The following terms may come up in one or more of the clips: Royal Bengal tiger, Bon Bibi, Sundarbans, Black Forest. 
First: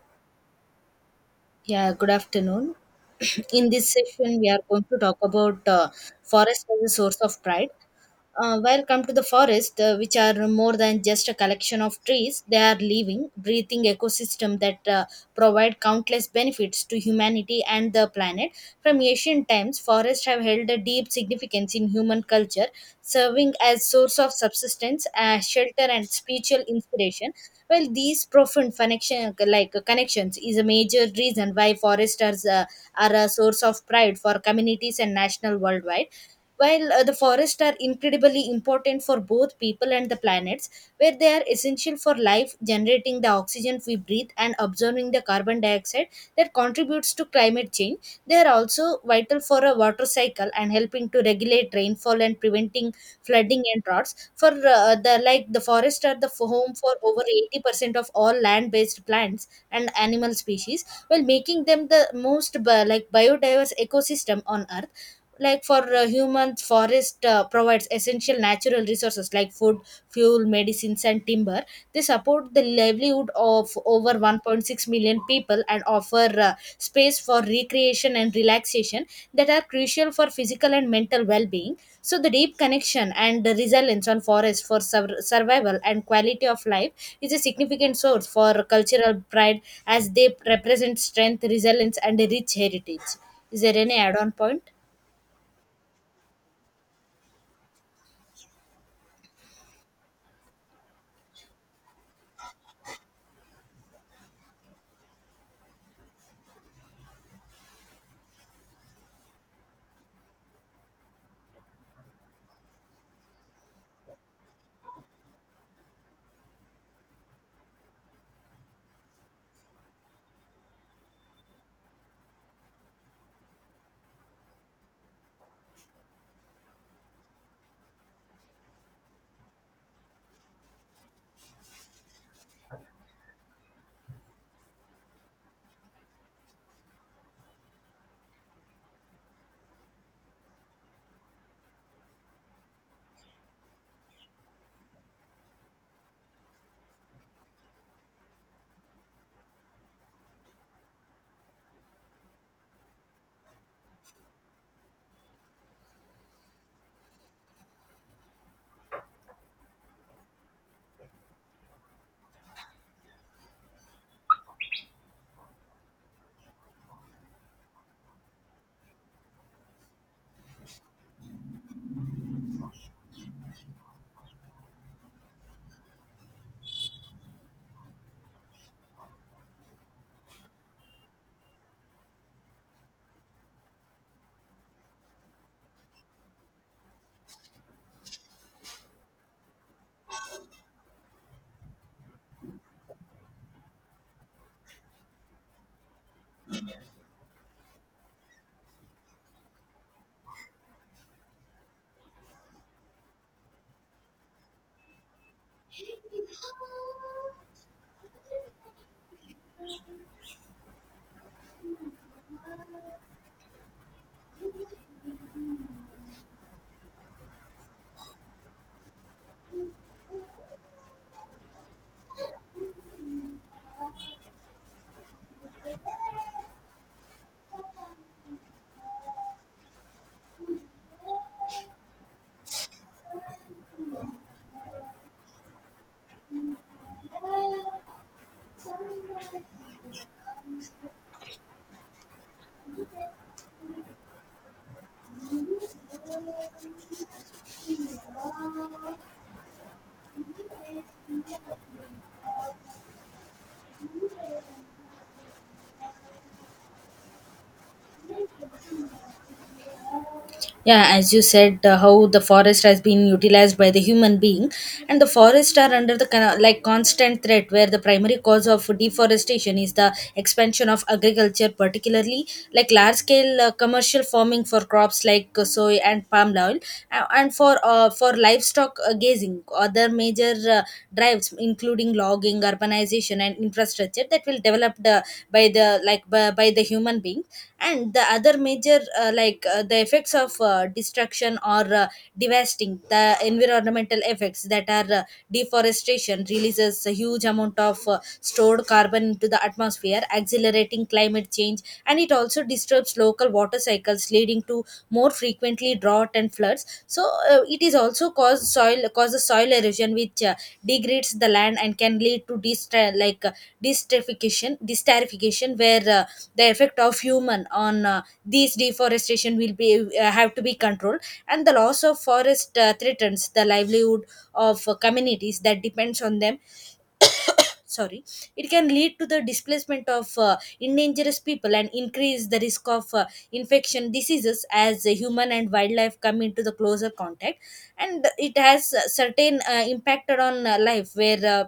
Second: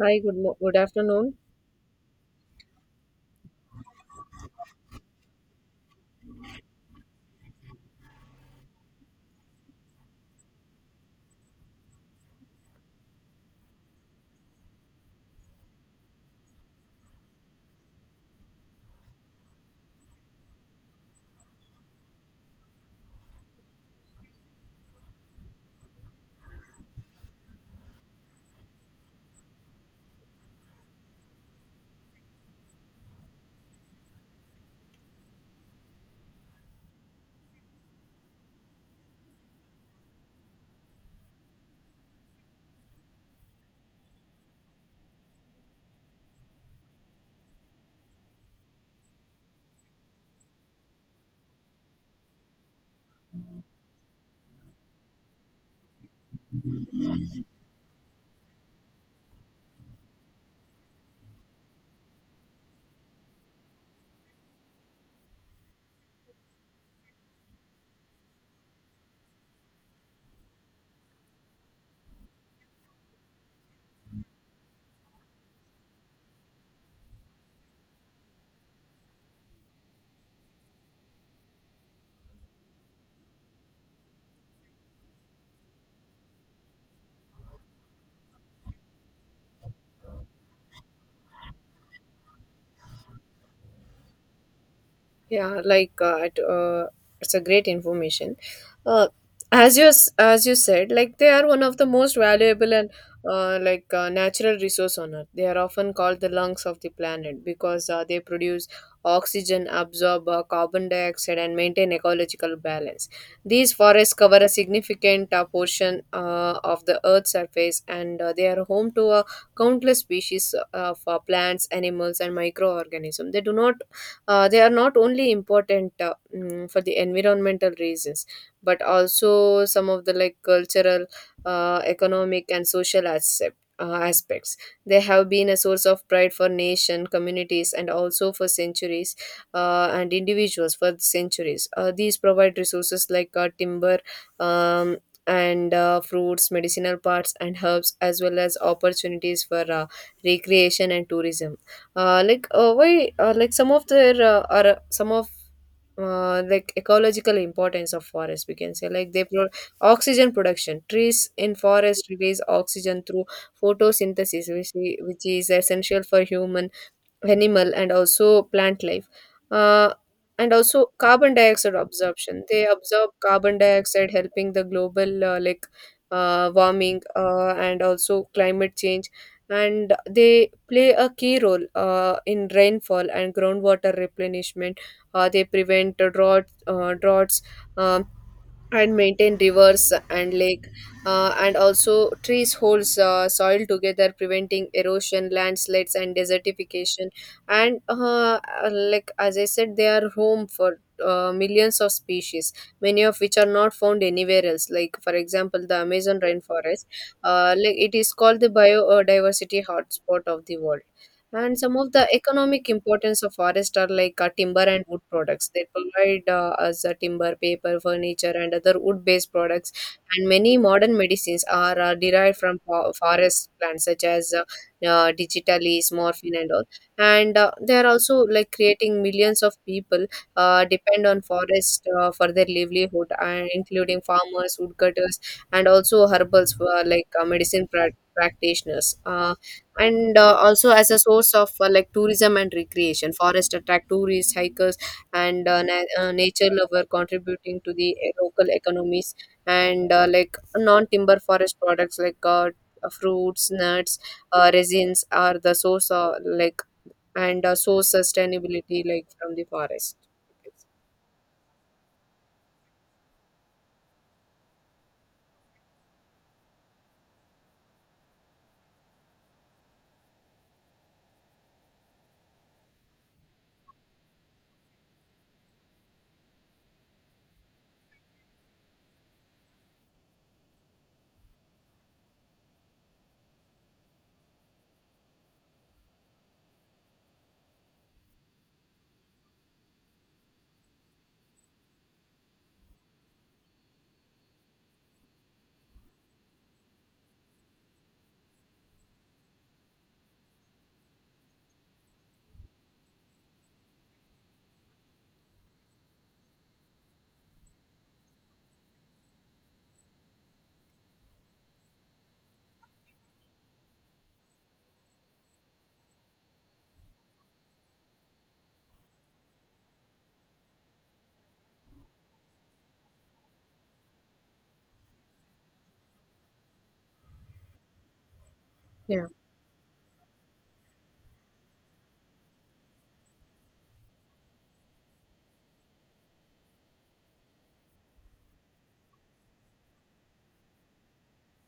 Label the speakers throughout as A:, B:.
A: Hi, good afternoon.
B: Yeah, good afternoon. In this session, we are going to talk about forest as a source of pride. Welcome to the forest, which are more than just a collection of trees. They are living, breathing ecosystem that provide countless benefits to humanity and the planet. From ancient times, forests have held a deep significance in human culture, serving as source of subsistence, shelter, and spiritual inspiration. Well, these profound connection, connections, is a major reason why foresters are a source of pride for communities and national worldwide. While the forests are incredibly important for both people and the planets, where they are essential for life, generating the oxygen we breathe and absorbing the carbon dioxide that contributes to climate change. They are also vital for a water cycle and helping to regulate rainfall and preventing flooding and droughts. For uh, the like the forests are the home for over 80% of all land-based plants and animal species, while making them the most biodiverse ecosystem on earth. Like for humans, forest provides essential natural resources like food, fuel, medicines, and timber. They support the livelihood of over 1.6 million people and offer space for recreation and relaxation that are crucial for physical and mental well-being. So the deep connection and the resilience on forest for survival and quality of life is a significant source for cultural pride, as they represent strength, resilience, and a rich heritage. Is there any add-on point?
A: Yeah, it's a great information. Uh, as you said, like they are one of the most valuable and natural resource on Earth. They are often called the lungs of the planet because they produce oxygen, absorb carbon dioxide, and maintain ecological balance. These forests cover a significant portion of the Earth's surface, and they are home to countless species of plants, animals, and microorganisms. They are not only important for the environmental reasons, but also some of the like cultural, economic, and social aspects. They have been a source of pride for nation, communities, and also for centuries and individuals for centuries. These provide resources like timber. Um, and Fruits, medicinal parts, and herbs, as well as opportunities for recreation and tourism. Uh, like why like some of their are Some of like ecological importance of forest we can say like oxygen production, trees in forest release oxygen through photosynthesis, which is essential for human, animal and also plant life. uh, and also carbon dioxide absorption, they absorb carbon dioxide helping the global warming and also climate change. And they play a key role in rainfall and groundwater replenishment. They prevent droughts um, and maintain rivers and lake. And also trees holds soil together preventing erosion, landslides and desertification. And like as I said they are home for millions of species, many of which are not found anywhere else, like for example the Amazon rainforest. Like it is called the biodiversity hotspot of the world. And some of the economic importance of forest are like timber and wood products. They provide us timber, paper, furniture, and other wood-based products. And many modern medicines are derived from forest plants, such as digitalis, morphine, and all. And they are also like creating millions of people depend on forest for their livelihood, and including farmers, woodcutters, and also herbals, medicine practitioners. And Also as a source of like tourism and recreation, forest attract tourists, hikers and nature lover, contributing to the local economies. And like non timber forest products like fruits, nuts, resins are the source of like. And source sustainability like from the forest.
B: Yeah, as you said, how the forest has been utilized by the human being. And the forests are under the kind of, like, constant threat, where the primary cause of deforestation is the expansion of agriculture, particularly like large scale commercial farming for crops like soy and palm oil, and for livestock grazing. Other major drives including logging, urbanization, and infrastructure that will developed by the like by the human being. And the other major the effects of destruction or devastating the environmental effects that are deforestation releases a huge amount of stored carbon into the atmosphere, accelerating climate change. And it also disturbs local water cycles, leading to more frequently drought and floods. So it is also causes soil erosion, which degrades the land and can lead to destratification destratification, where the effect of human on these deforestation will be have to be controlled. And the loss of forest threatens the livelihood of communities that depends on them. Sorry, it can lead to
A: Yeah.
B: the displacement of endangered people and increase the risk of infection diseases, as human and wildlife come into the closer contact. And it has certain impact on life, where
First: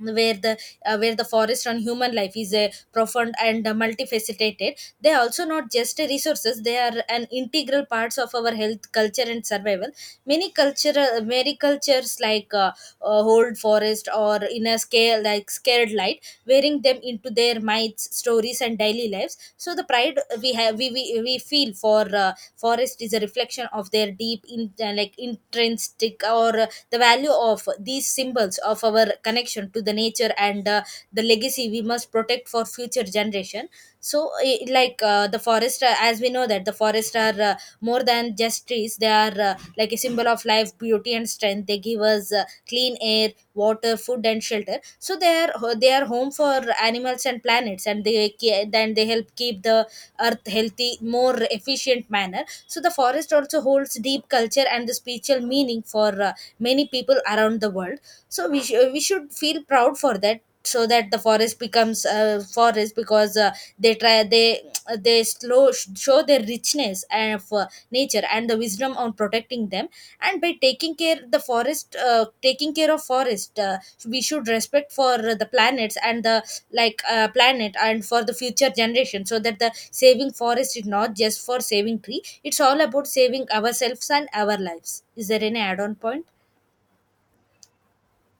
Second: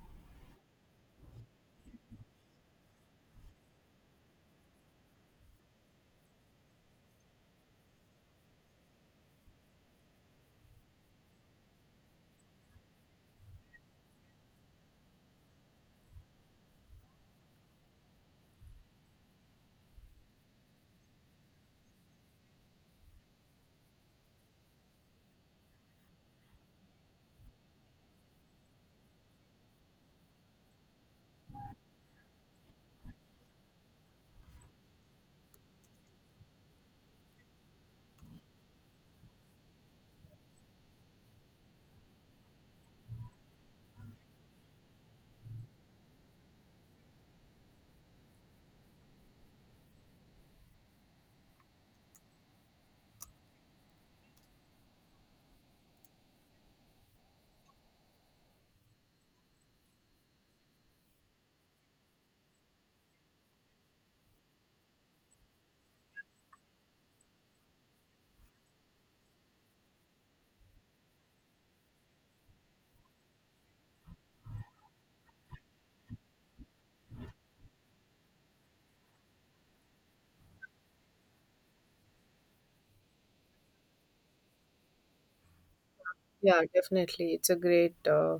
B: where the where the forest on human life is a profound and multifaceted. They are also not just a resources, they are an integral parts of our health, culture, and survival. Many cultural many cultures, hold forest or in a scale like scared light, wearing them into their minds, stories, and daily lives. So the pride we have, we feel for forest is a reflection of their deep in intrinsic or the value of these symbols of our connection to the nature, and the legacy we must protect for future generation. So the forest, as we know that the forest are more than just trees. They are like a symbol of life, beauty, and strength. They give us clean air, water, food, and shelter. So they are home for animals and planets, and then they help keep the earth healthy more efficient manner. So the forest also holds deep culture and the spiritual meaning for many people around the world. So we should feel proud for that, so that the forest becomes a forest because they try they slow show their richness and of nature and the wisdom on protecting them. And by taking care of forest, we should respect for the planets and the planet and for the future generation. So that the saving forest is not just for saving tree, it's all about saving ourselves and our lives. Is there any add-on point?
A: Yeah, definitely. It's a great uh,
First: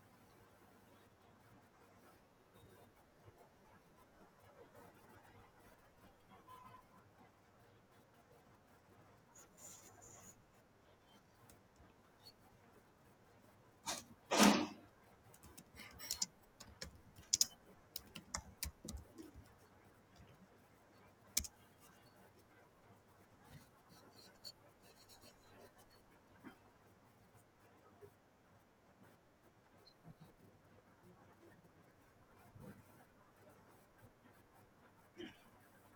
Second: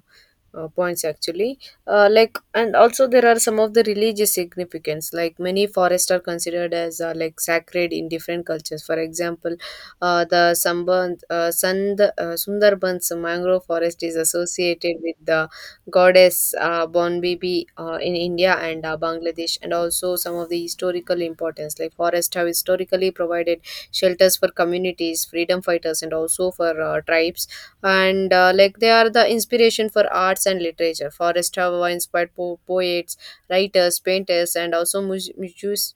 A: uh, points actually. Like, and also there are some of the religious significance. Like many forests are considered as like sacred in different cultures. For example, uh, the Samband, uh, Sand, uh, Sundarbans mangrove forest is associated with the goddess Bon Bibi in India and Bangladesh, and also some of the historical importance. Like forests have historically provided shelters for communities, freedom fighters, and also for tribes. And like they are the inspiration for arts and literature, forest have inspired poets, writers, painters and also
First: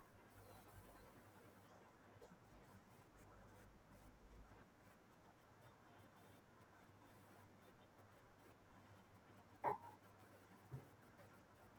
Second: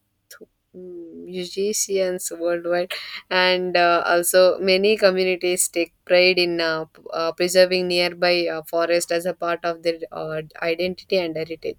A: musicians worldwide. And also many communities take pride in preserving nearby forest as a part of their identity and heritage.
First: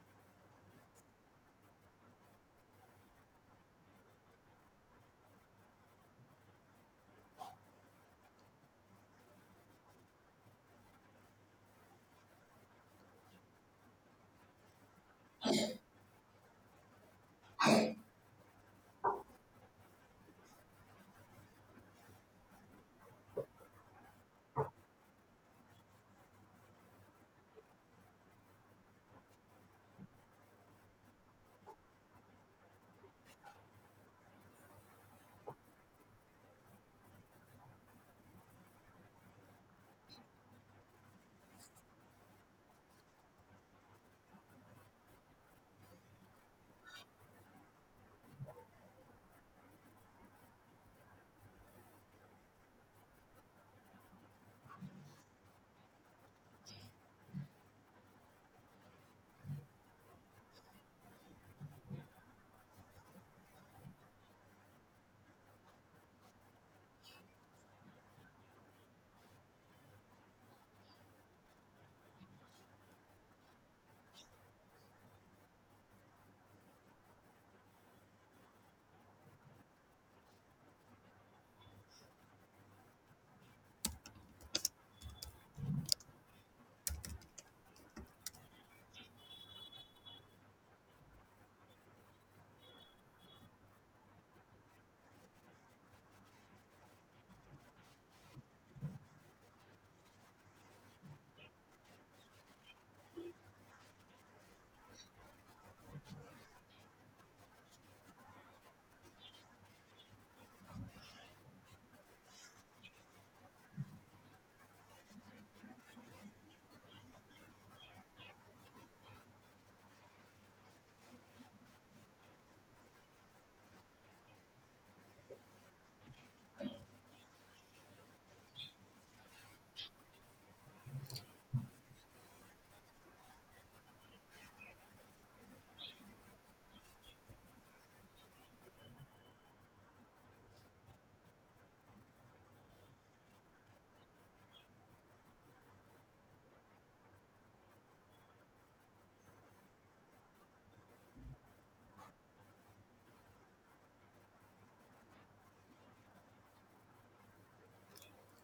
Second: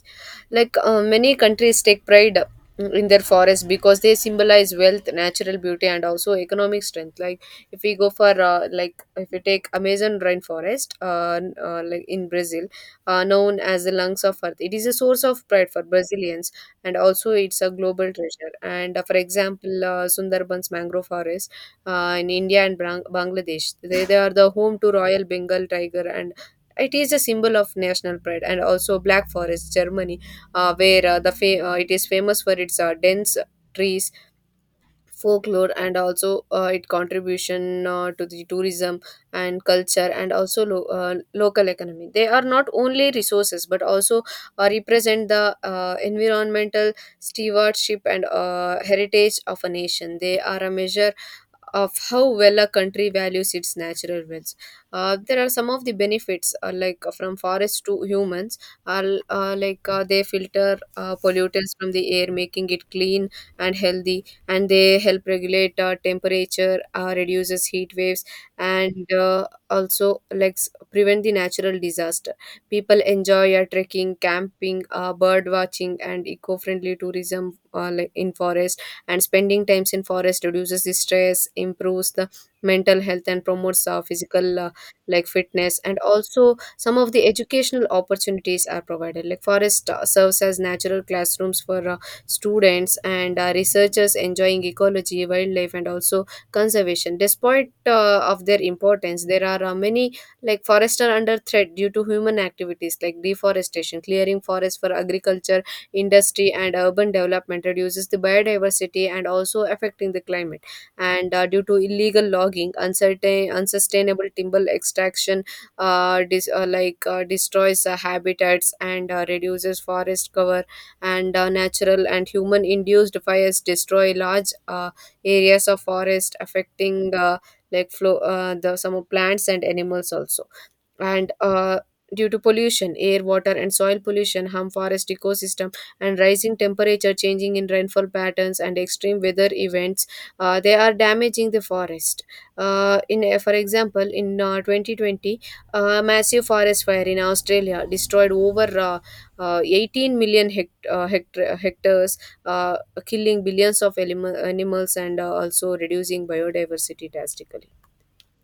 A: Like many countries take pride, in their forests because they symbolize wealth, natural beauty, and also economic strength. Like if we take Amazon rainforest, like in Brazil, known as the lungs of earth, it is a source of pride for Brazilians, and also it's a global treasure. And for example, Sundarbans mangrove forest in India and Bangladesh, they are the home to Royal Bengal tiger and it is a symbol of national pride. And also Black Forest Germany, it is famous for its dense trees, folklore and also it contribution to the tourism and culture and also local economy. They are not only resources but also represent the environmental stewardship and heritage of a nation. They are a measure of how well a country values its natural wealth. There are some of the benefits, from forests to humans, are they filter pollutants from the air, making it clean and healthy. And they help regulate temperature, reduces heat waves. And also like prevent the natural disaster. People enjoy trekking, camping, bird watching and eco-friendly tourism like in forest. And spending times in forest reduces the stress, improves the mental health and promotes physical fitness. And also some of the educational opportunities are provided, like forest serves as natural classrooms for students and researchers enjoying ecology, wildlife, and also conservation. Despite of their importance, there are many like forests are under threat due to human activities like deforestation, clearing forests for agriculture, industry, and urban development reduces the biodiversity and also affecting the climate. And due to illegal logging, uncertain, unsustainable timber extraction, destroys habitats and reduces forest cover. And natural and human induced fires destroy large areas of forest, affecting the some of plants and animals also. And due to pollution, air, water and soil pollution harm forest ecosystem. And rising temperature, changing in rainfall patterns and extreme weather events, they are damaging the forest. In For example in 2020, massive forest fire in Australia destroyed over 18 million hectares, uh, killing billions of animals and also reducing biodiversity drastically.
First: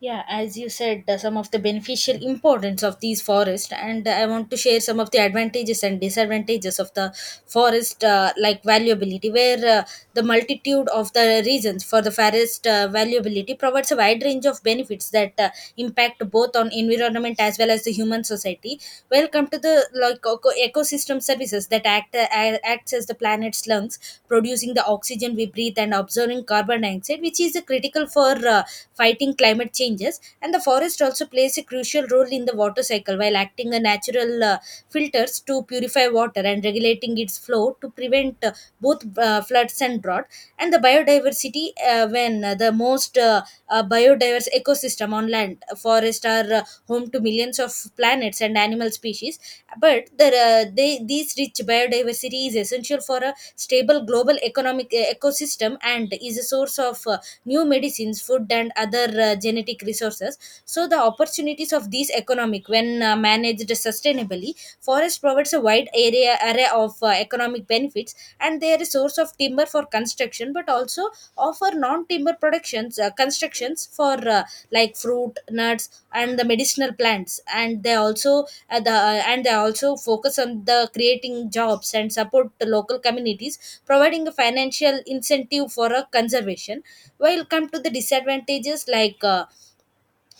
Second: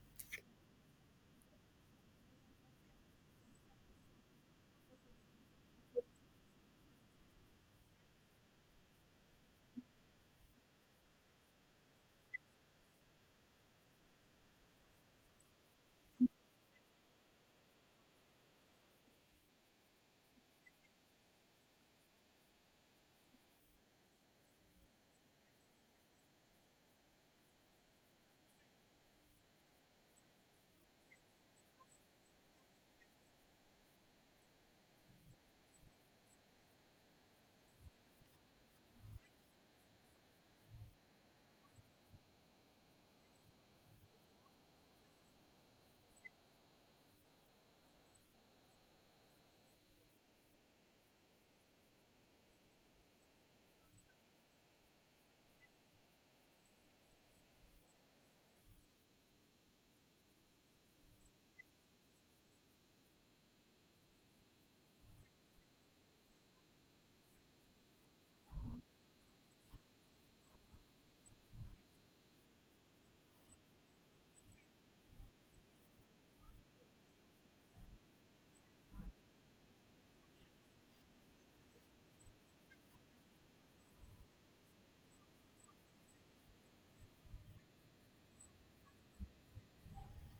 B: Yeah, as you said, some of the beneficial importance of these forests, and I want to share some of the advantages and disadvantages of the forest, like valuability, where the multitude of the reasons for the forest valuability provides a wide range of benefits that impact both on environment as well as the human society. Welcome to the ecosystem services that acts as the planet's lungs, producing the oxygen we breathe and absorbing carbon dioxide, which is critical for. Fighting climate changes. And the forest also plays a crucial role in the water cycle, while acting a natural filters to purify water and regulating its flow to prevent both floods and drought. And the biodiversity, when the most biodiverse ecosystem on land, forests are home to millions of planets and animal species. But the, these rich biodiversity is essential for a stable global economic ecosystem, and is a source of new medicines, food, and other genetic resources. So, the opportunities of these economic, when managed sustainably, forest provides a wide area array of economic benefits, and they are a source of timber for construction, but also offer non-timber productions constructions for fruit, nuts, and the medicinal plants. And they also focus on the creating jobs and support the local communities, providing a financial incentive for a conservation. While come to the disadvantages,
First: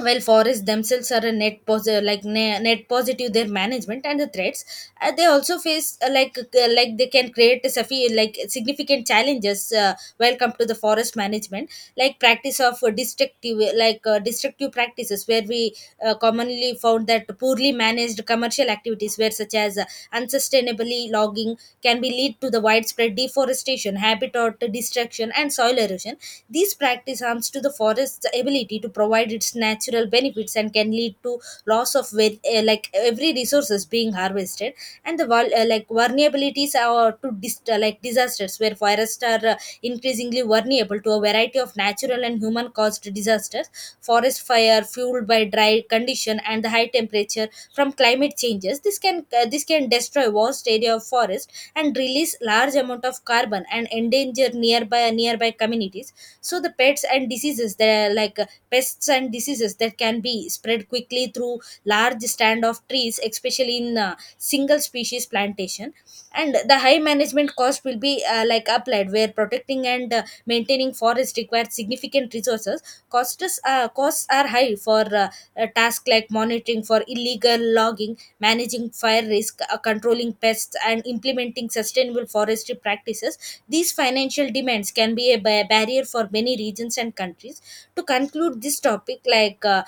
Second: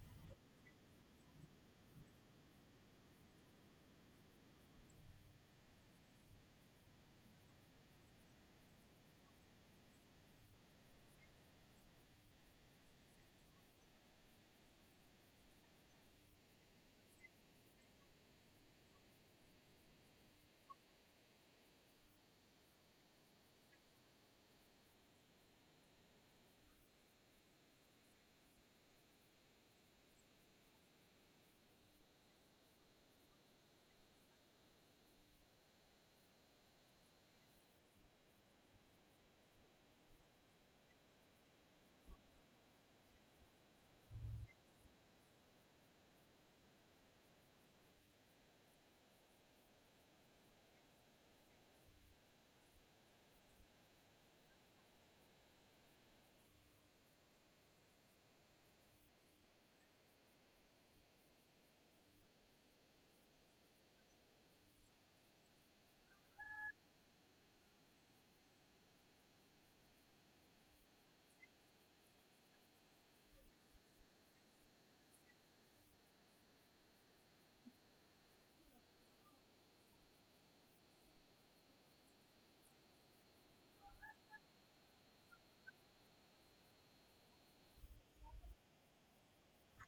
B: while forests themselves are a net positive, net positive, their management and the threats they also face, they can create a significant challenges while come to the forest management, like practice of destructive practices, where we commonly found that poorly managed commercial activities where such as unsustainably logging can be lead to the widespread deforestation, habitat destruction, and soil erosion. These practice harms to the forest's ability to provide its natural benefits and can lead to loss of every resources being harvested. And the vulnerabilities are to disasters, where forests are increasingly vulnerable to a variety of natural and human caused disasters. Forest fire fueled by dry condition and the high temperature from climate changes, this can destroy vast area of forest and release large amount of carbon and endanger nearby communities. So the pets and diseases, they're like pests and diseases that can be spread quickly through large stand of trees, especially in single species plantation. And the high management cost will be like applied, where protecting and maintaining forest requires significant resources. Costs costs are high for a task like monitoring for illegal logging, managing fire risk, controlling pests, and implementing sustainable forestry practices. These financial demands can be a barrier for many regions and countries. To conclude this topic, like uh,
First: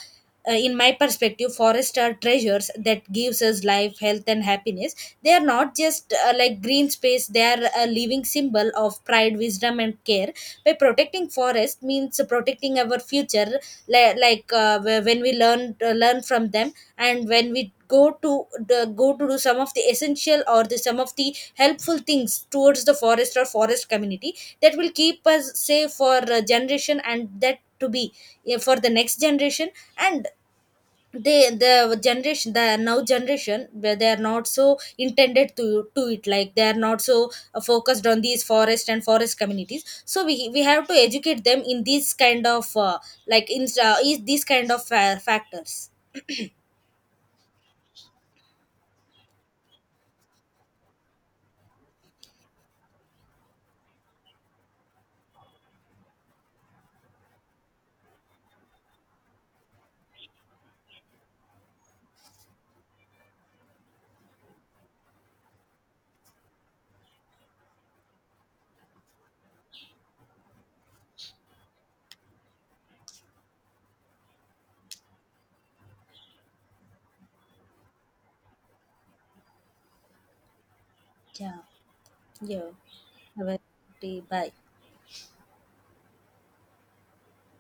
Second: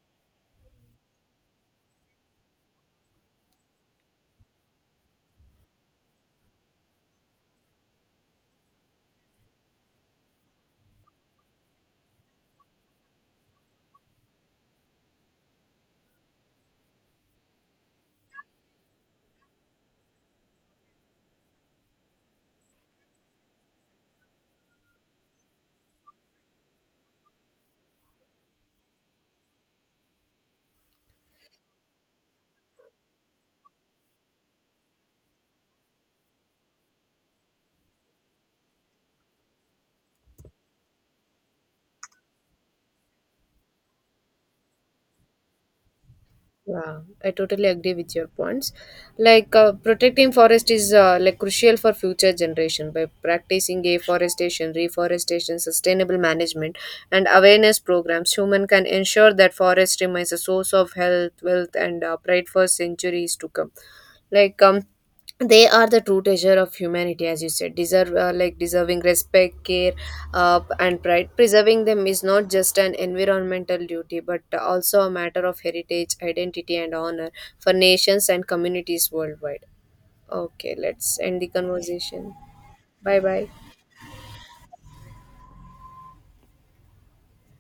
B: uh, in my perspective, forests are treasures that gives us life, health, and happiness. They are not just like green space; they are a living symbol of pride, wisdom, and care. By protecting forest means protecting our future. When we learn from them, and when we go to the go to do some of the essential or the some of the helpful things towards the forest or forest community, that will keep us safe for a generation, and that to be for the next generation. And they the generation, the now generation, where they are not so intended to it, like they are not so focused on these forest and forest communities. So we have to educate them in these kind of like in is these kind of factors.
A: Yeah, I totally agree with your points. Protecting forest is crucial for future generation by practicing afforestation, reforestation, sustainable management, and awareness programs. Human can ensure that forest remains a source of health, wealth, and pride for centuries to come. Like um, they are the true treasure of humanity, as you said, deserve deserving respect, care and pride. Preserving them is not just an environmental duty but also a matter of heritage, identity and honor for nations and communities worldwide. Okay, let's end the
B: Yeah.
A: conversation.
B: Yeah.
A: Bye bye.
B: Have a good day. Bye.